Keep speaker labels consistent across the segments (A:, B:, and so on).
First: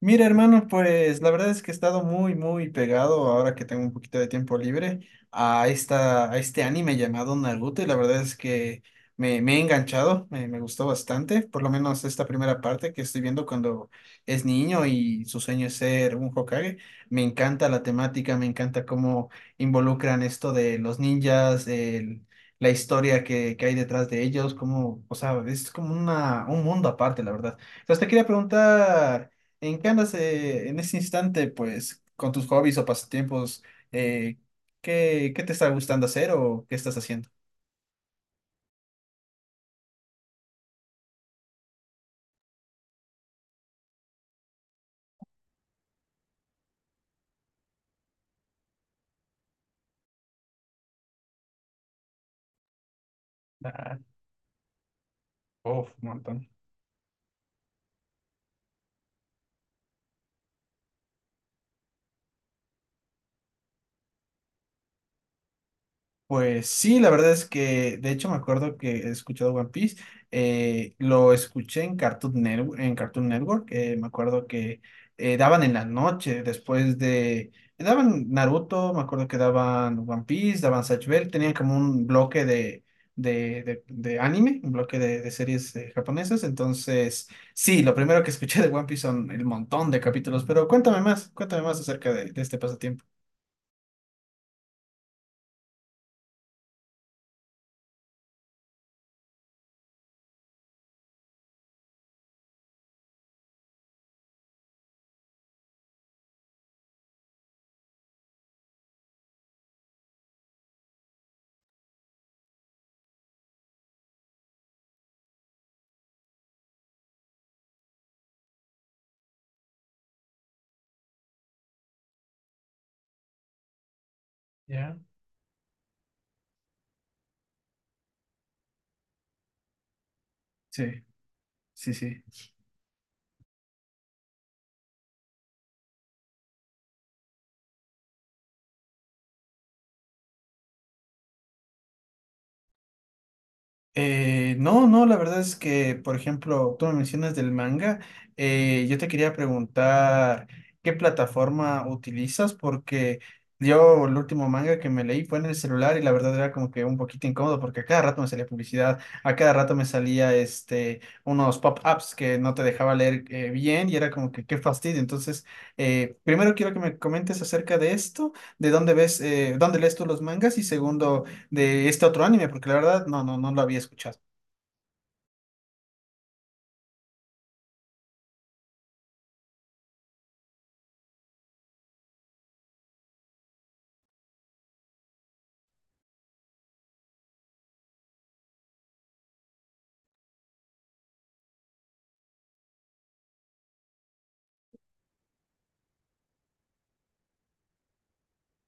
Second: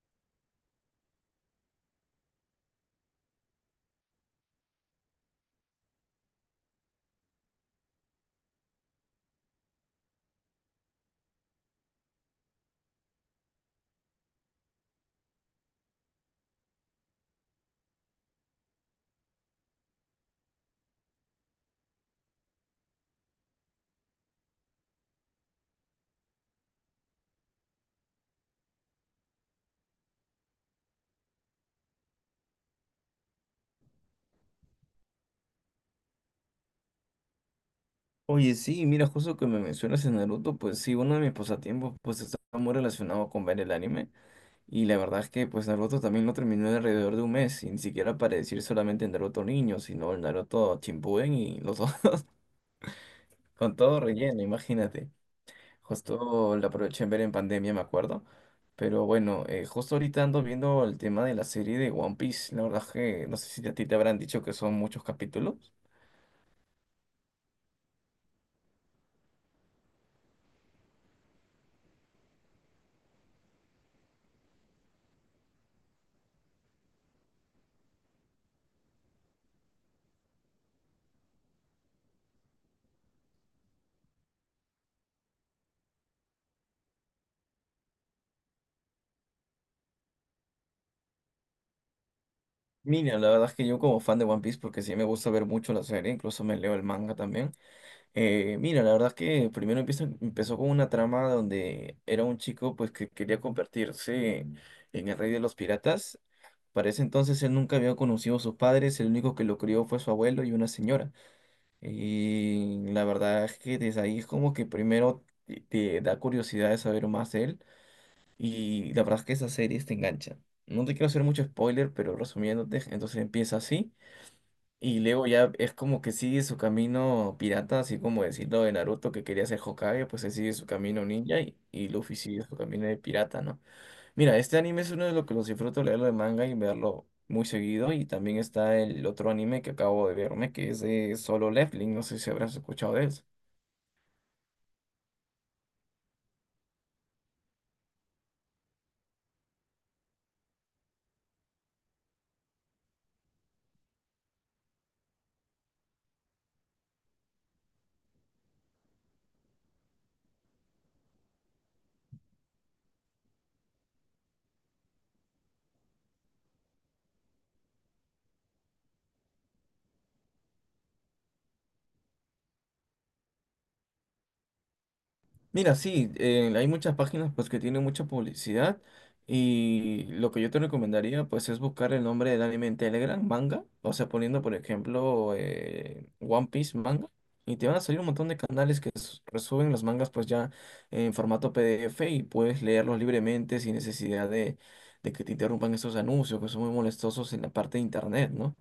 A: Mira, hermano, pues la verdad es que he estado muy, muy pegado ahora que tengo un poquito de tiempo libre a este anime llamado Naruto y la verdad es que me he enganchado, me gustó bastante, por lo menos esta primera parte que estoy viendo cuando es niño y su sueño es ser un Hokage. Me encanta la temática, me encanta cómo involucran esto de los ninjas, la historia que hay detrás de ellos, como, o sea, es como un mundo aparte, la verdad. Entonces te quería preguntar... ¿En qué andas en ese instante, pues, con tus hobbies o pasatiempos? Eh, ¿qué te está gustando hacer o qué estás haciendo?
B: Oye, sí, mira, justo que me mencionas en Naruto, pues sí, uno de mis pasatiempos pues está muy relacionado con ver el anime y la verdad es que pues Naruto también lo terminé en alrededor de un mes y ni siquiera para decir solamente el Naruto niño, sino el Naruto Shippuden y los dos con
A: Ah,
B: todo relleno, imagínate.
A: uf, un montón.
B: Justo lo aproveché en ver en pandemia, me acuerdo, pero bueno, justo ahorita ando viendo el tema de la serie de One Piece, la verdad es que no sé si a ti te habrán dicho que son muchos capítulos.
A: Pues sí, la verdad es que, de hecho, me acuerdo que he escuchado One Piece. Lo escuché en Cartoon Network, en Cartoon Network. Me acuerdo que daban en la noche, después de. Daban Naruto, me acuerdo que daban One Piece, daban Zatch Bell. Tenían como un bloque de, de anime, un bloque de series japonesas. Entonces, sí, lo primero que escuché de One Piece son el montón de capítulos. Pero cuéntame más acerca de este pasatiempo.
B: Mira, la verdad es que yo como fan de One Piece, porque sí me gusta ver mucho la serie, incluso me leo el manga también. Mira, la verdad es que empezó con una trama donde era un chico pues que quería convertirse en el rey de los piratas. Para ese entonces él nunca había conocido a sus padres, el único que lo crió fue su abuelo y una señora. Y la verdad es que desde ahí es como que primero te da curiosidad de saber más de él y la verdad es que esas series te enganchan. No te quiero hacer mucho spoiler, pero resumiéndote, entonces empieza así.
A: ¿Ya?
B: Y luego ya es como que sigue su camino pirata, así como decirlo de Naruto que quería ser Hokage, pues él sigue su
A: Sí,
B: camino ninja y,
A: sí,
B: y Luffy
A: sí.
B: sigue su camino de pirata, ¿no? Mira, este anime es uno de los que los disfruto leerlo de manga y verlo muy seguido. Y también está el otro anime que acabo de verme, que es de Solo Leveling, no sé si habrás escuchado de él.
A: No, no, la verdad es que, por ejemplo, tú me mencionas del manga. Yo te quería preguntar qué plataforma utilizas, porque yo el último manga que me leí fue en el celular y la verdad era como que un poquito incómodo porque a cada rato me salía publicidad, a cada rato me salía este, unos pop-ups que no te dejaba leer bien y era como que qué fastidio. Entonces, primero quiero que me comentes acerca de esto, de dónde ves, dónde lees tú los mangas y segundo de este otro anime, porque la verdad no lo había escuchado.
B: Mira, sí, hay muchas páginas pues que tienen mucha publicidad y lo que yo te recomendaría pues es buscar el nombre del anime en Telegram, manga, o sea, poniendo por ejemplo One Piece manga y te van a salir un montón de canales que resuben los mangas pues ya en formato PDF y puedes leerlos libremente sin necesidad de que te interrumpan esos anuncios que son muy molestosos en la parte de internet, ¿no?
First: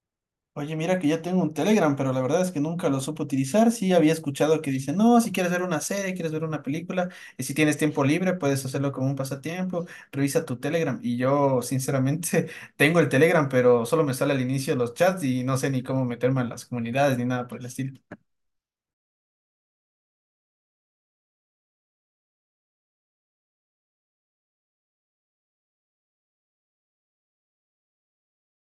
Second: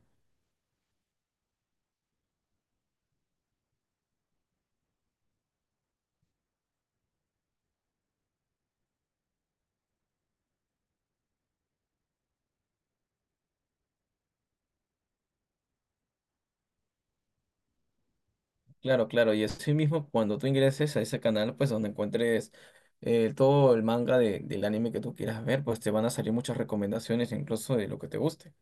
A: Oye, mira que ya tengo un Telegram, pero la verdad es que nunca lo supe utilizar. Sí había escuchado que dice, no, si quieres ver una serie, quieres ver una película, y si tienes tiempo libre, puedes hacerlo como un pasatiempo, revisa tu Telegram. Y yo, sinceramente, tengo el Telegram, pero solo me sale al inicio los chats y no sé ni cómo meterme en las comunidades ni nada por el estilo.
B: Claro, claro, y así mismo cuando tú ingreses a ese canal, pues donde encuentres todo el manga del anime que tú quieras ver, pues te van a salir muchas recomendaciones incluso de lo que te guste.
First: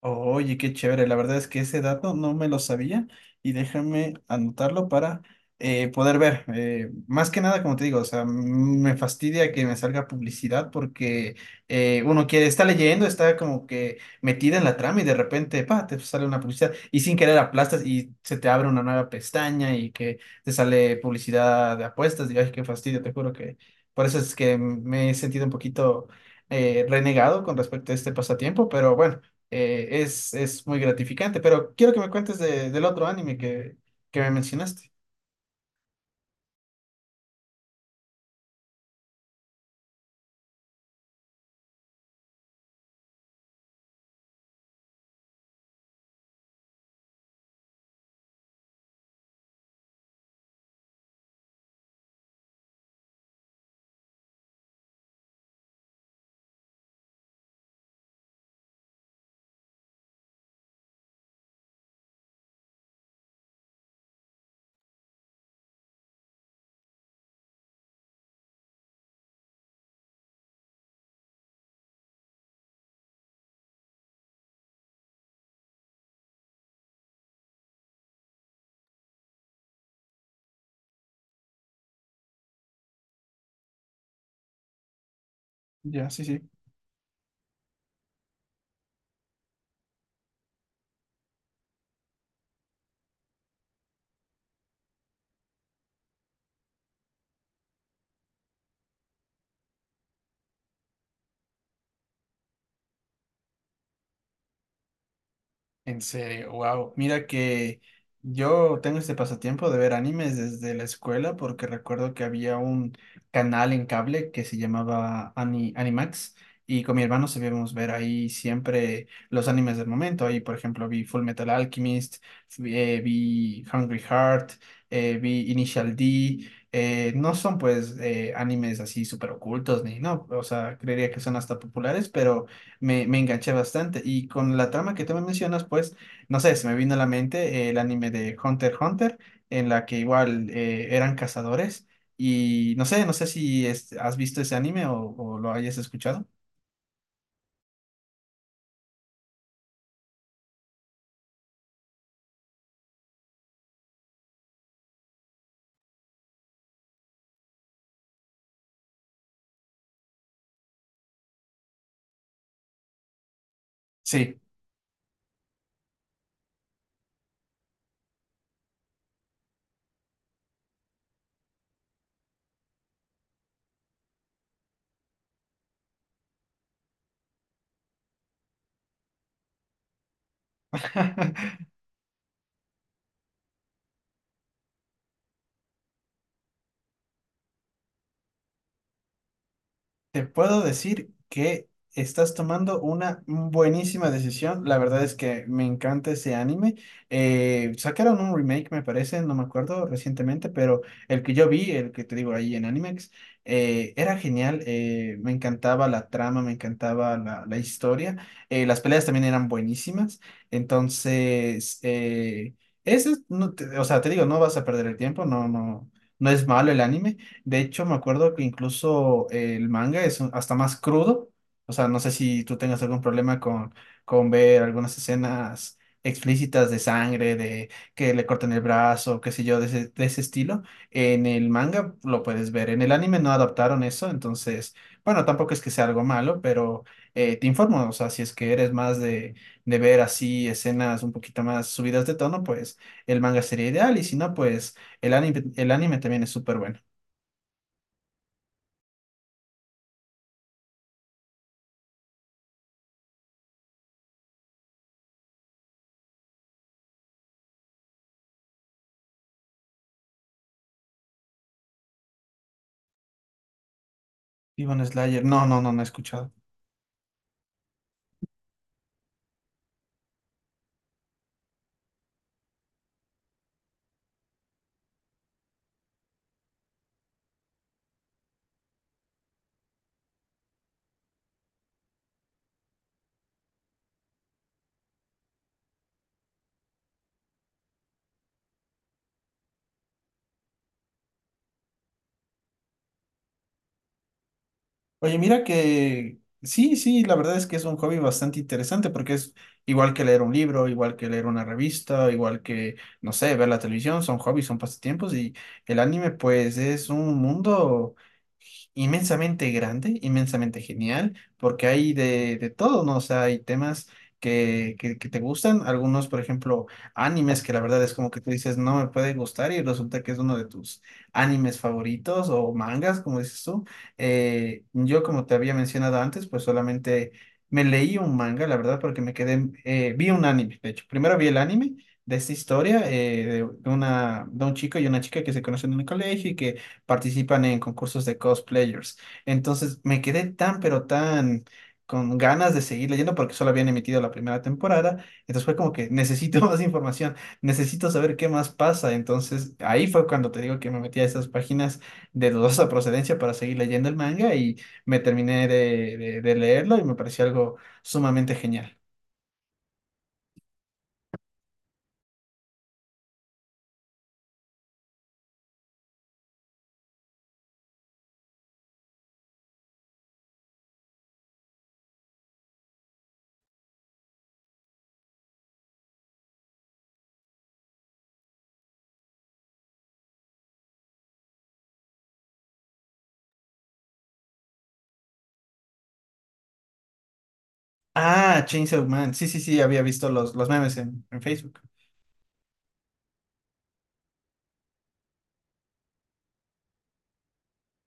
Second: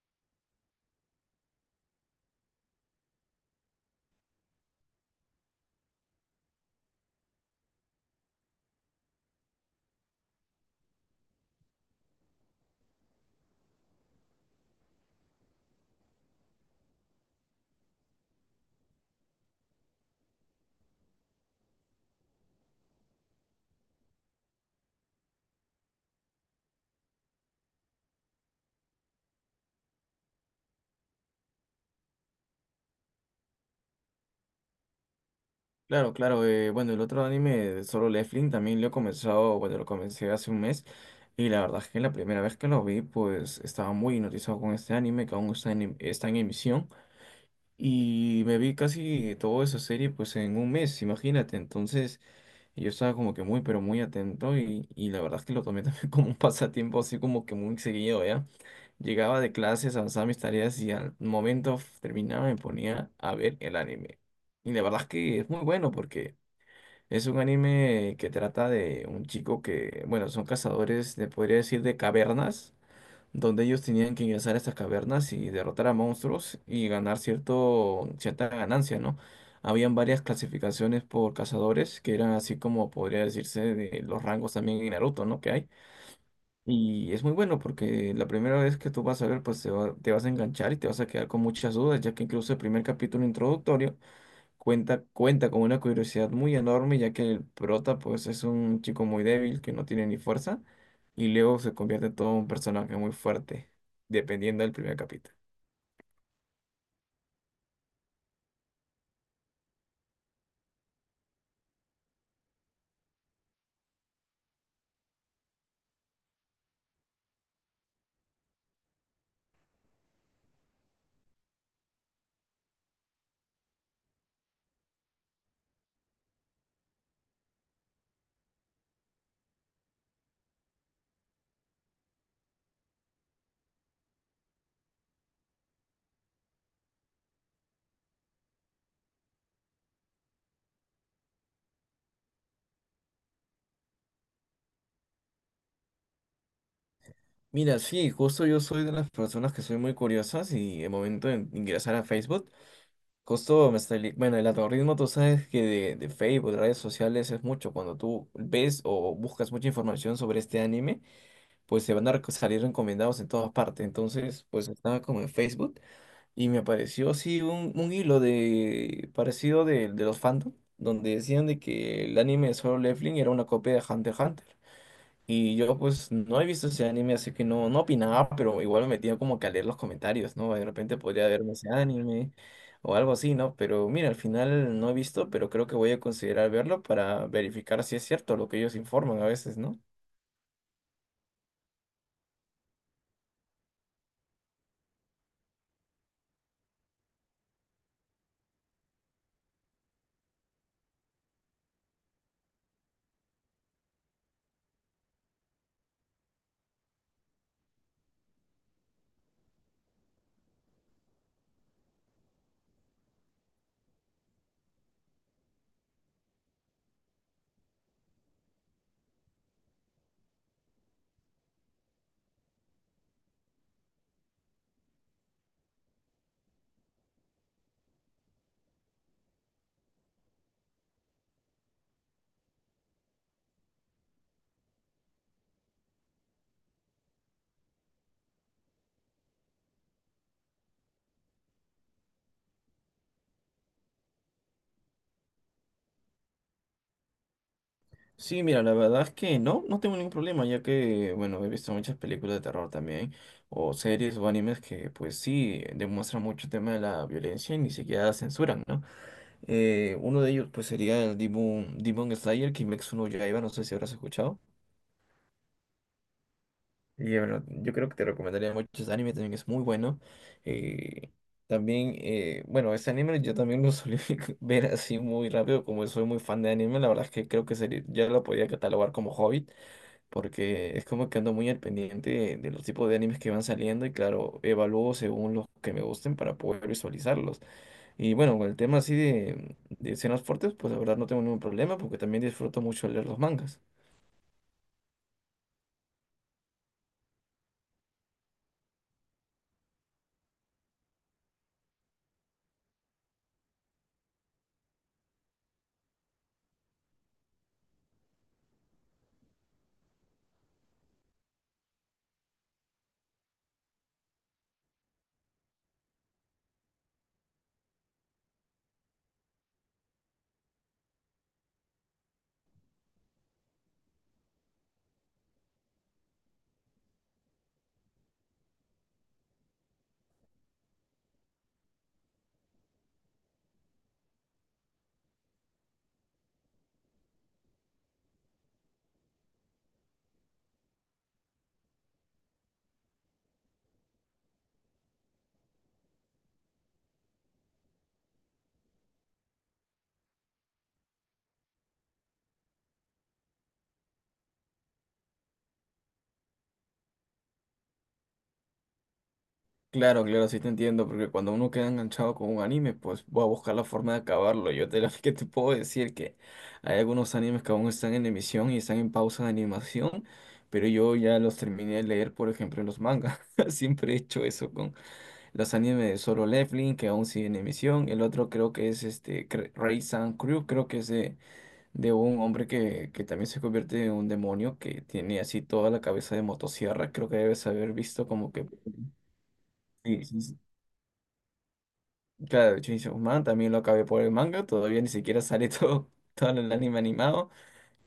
A: Oye, qué chévere. La verdad es que ese dato no me lo sabía y déjame anotarlo para poder ver. Más que nada, como te digo, o sea, me fastidia que me salga publicidad porque uno que está leyendo, está como que metida en la trama y de repente, pa, te sale una publicidad y sin querer aplastas y se te abre una nueva pestaña y que te sale publicidad de apuestas. Y ay, qué fastidio, te juro que por eso es que me he sentido un poquito renegado con respecto a este pasatiempo, pero bueno es muy gratificante, pero quiero que me cuentes del otro anime que me mencionaste.
B: Claro, claro, bueno, el otro anime de Solo Leveling también lo he comenzado, bueno, lo comencé hace un mes y la verdad es que la primera vez que lo vi, pues estaba muy hipnotizado con este anime que aún está en emisión. Y me vi casi toda esa serie pues en un mes, imagínate. Entonces yo estaba como que muy, pero muy atento y la verdad es que lo tomé también como un pasatiempo así como que muy seguido, ¿ya? Llegaba de clases, avanzaba mis tareas y al momento terminaba me ponía a ver el anime. Y la verdad es que es muy bueno porque es un anime que trata de un chico que, bueno, son cazadores, de, podría decir, de cavernas donde ellos tenían que ingresar a estas cavernas y derrotar a monstruos y ganar cierta ganancia, ¿no? Habían varias clasificaciones por cazadores, que eran así como podría decirse de los rangos también en Naruto, ¿no? Que hay.
A: Ya, sí, sí.
B: Y es muy bueno porque la primera vez que tú vas a ver, pues te vas a enganchar y te vas a quedar con muchas dudas, ya que incluso el primer capítulo introductorio cuenta con una curiosidad muy enorme, ya que el prota pues es un chico muy débil que no tiene ni fuerza y luego se convierte en todo un personaje muy fuerte, dependiendo del primer capítulo.
A: En serio, wow. Mira que yo tengo este pasatiempo de ver animes desde la escuela porque recuerdo que había un canal en cable que se llamaba Animax y con mi hermano sabíamos ver ahí siempre los animes del momento. Ahí, por ejemplo, vi Full Metal Alchemist, vi, vi Hungry Heart, vi Initial D. No son pues animes así súper ocultos ni no, o sea, creería que son hasta populares, pero me enganché bastante. Y con la trama que tú me mencionas, pues, no sé, se me vino a la mente el anime de Hunter x Hunter, en la que igual eran cazadores. Y no sé, no sé si es- has visto ese anime o lo hayas escuchado.
B: Mira, sí, justo yo soy de las personas que soy muy curiosas y el momento de ingresar a Facebook, justo me salí, bueno, el algoritmo tú sabes que de Facebook, de redes sociales es mucho, cuando tú ves o buscas mucha información sobre este anime, pues se van a salir recomendados en todas partes,
A: Sí.
B: entonces pues estaba como en Facebook. Y me apareció así un hilo de parecido de los fandom, donde decían de que el anime de Solo Leveling era una copia de Hunter x Hunter. Y yo pues no he visto ese anime, así que no opinaba, pero igual me metía como que a leer los comentarios, ¿no? De repente podría verme ese anime o algo así, ¿no? Pero mira, al final no he visto, pero creo que voy a considerar verlo para verificar si es cierto lo que ellos informan a veces, ¿no?
A: Te puedo decir que estás tomando una buenísima decisión. La verdad es que me encanta ese anime. Sacaron un remake, me parece, no me acuerdo recientemente, pero el que yo vi, el que te digo ahí en Animex, era genial. Me encantaba la trama, me encantaba la historia. Las peleas también eran buenísimas. Entonces, ese, no te- o sea, te digo, no vas a perder el tiempo, no, no, no es malo el anime. De hecho, me acuerdo que incluso el manga es hasta más crudo. O sea, no sé si tú tengas algún problema con ver algunas escenas explícitas de sangre, de que le cortan el brazo, qué sé yo, de de ese estilo. En el manga lo puedes ver. En el anime no adaptaron eso, entonces, bueno, tampoco es que sea algo malo, pero te informo. O sea, si es que eres más de ver así escenas un poquito más subidas de tono, pues el manga sería ideal. Y si no, pues el anime también es súper bueno.
B: Sí, mira, la verdad es que no tengo ningún problema, ya que, bueno, he visto muchas películas de terror también, o series o animes que, pues sí, demuestran mucho el tema de la violencia y ni siquiera censuran, ¿no? Uno de ellos, pues, sería el Demon Slayer, Kimetsu no Yaiba, no sé si habrás escuchado.
A: Demon Slayer. No, no, no, no he escuchado.
B: Y bueno, yo creo que te recomendaría mucho ese anime, también es muy bueno. Eh, también, bueno, ese anime yo también lo solía ver así muy rápido, como soy muy fan de anime, la verdad es que creo que sería, ya lo podía catalogar como hobby porque es como que ando muy al pendiente de los tipos de animes que van saliendo y claro, evalúo según los que me gusten para poder visualizarlos. Y bueno, con el tema así de escenas fuertes, pues la verdad no tengo ningún problema porque también disfruto mucho leer los mangas.
A: Oye, mira que sí, sí, la verdad es que es un hobby bastante interesante porque es igual que leer un libro, igual que leer una revista, igual que, no sé, ver la televisión, son hobbies, son pasatiempos y el anime pues es un mundo inmensamente grande, inmensamente genial, porque hay de todo, ¿no? O sea, hay temas que te gustan, algunos, por ejemplo, animes que la verdad es como que tú dices, no me puede gustar y resulta que es uno de tus animes favoritos o mangas, como dices tú. Yo, como te había mencionado antes, pues solamente me leí un manga, la verdad, porque me quedé, vi un anime, de hecho. Primero vi el anime de esta historia de una, de un chico y una chica que se conocen en el colegio y que participan en concursos de cosplayers. Entonces me quedé tan, pero tan con ganas de seguir leyendo porque solo habían emitido la primera temporada. Entonces fue como que necesito más información, necesito saber qué más pasa. Entonces ahí fue cuando te digo que me metí a esas páginas de dudosa procedencia para seguir leyendo el manga y me terminé de, de leerlo y me pareció algo sumamente genial.
B: Claro, claro, sí te entiendo, porque cuando uno queda enganchado con un anime, pues va a buscar la forma de acabarlo. Que te puedo decir que hay algunos animes que aún están en emisión y están en pausa de animación, pero yo ya los terminé de leer, por ejemplo, en los mangas. Siempre he hecho eso. Los animes de Solo Leveling, que aún sigue en emisión. El otro creo que es este Ray San Crew, creo que es de un hombre que también se convierte en un demonio, que tiene así toda la cabeza de motosierra. Creo que debes haber visto como
A: Ah,
B: que...
A: Chainsaw Man. Sí, sí, sí, había
B: Sí,
A: visto
B: sí, sí.
A: los memes en Facebook.
B: Claro, Chainsaw Man también lo acabé por el manga, todavía ni siquiera sale todo, todo el anime animado.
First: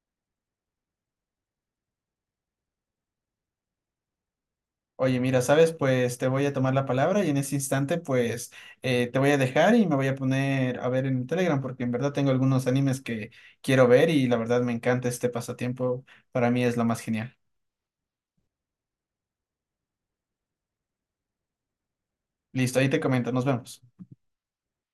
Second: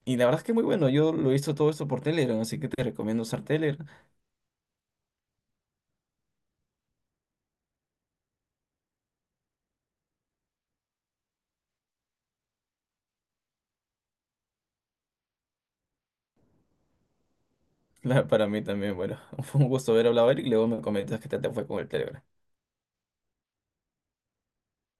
B: Y la verdad es que muy bueno, yo lo he visto todo esto por Telegram, así que te recomiendo usar Telegram.
A: Oye, mira, ¿sabes? Pues te voy a tomar la palabra y en ese instante, pues te voy a dejar y me voy a poner a ver en Telegram porque en verdad tengo algunos animes que quiero ver y la verdad me encanta este pasatiempo. Para mí es lo más genial.
B: Para mí también, bueno, fue un gusto haber hablado, Eric, y luego me comentas qué tal te fue con el Telegram.
A: Listo, ahí te comento. Nos vemos.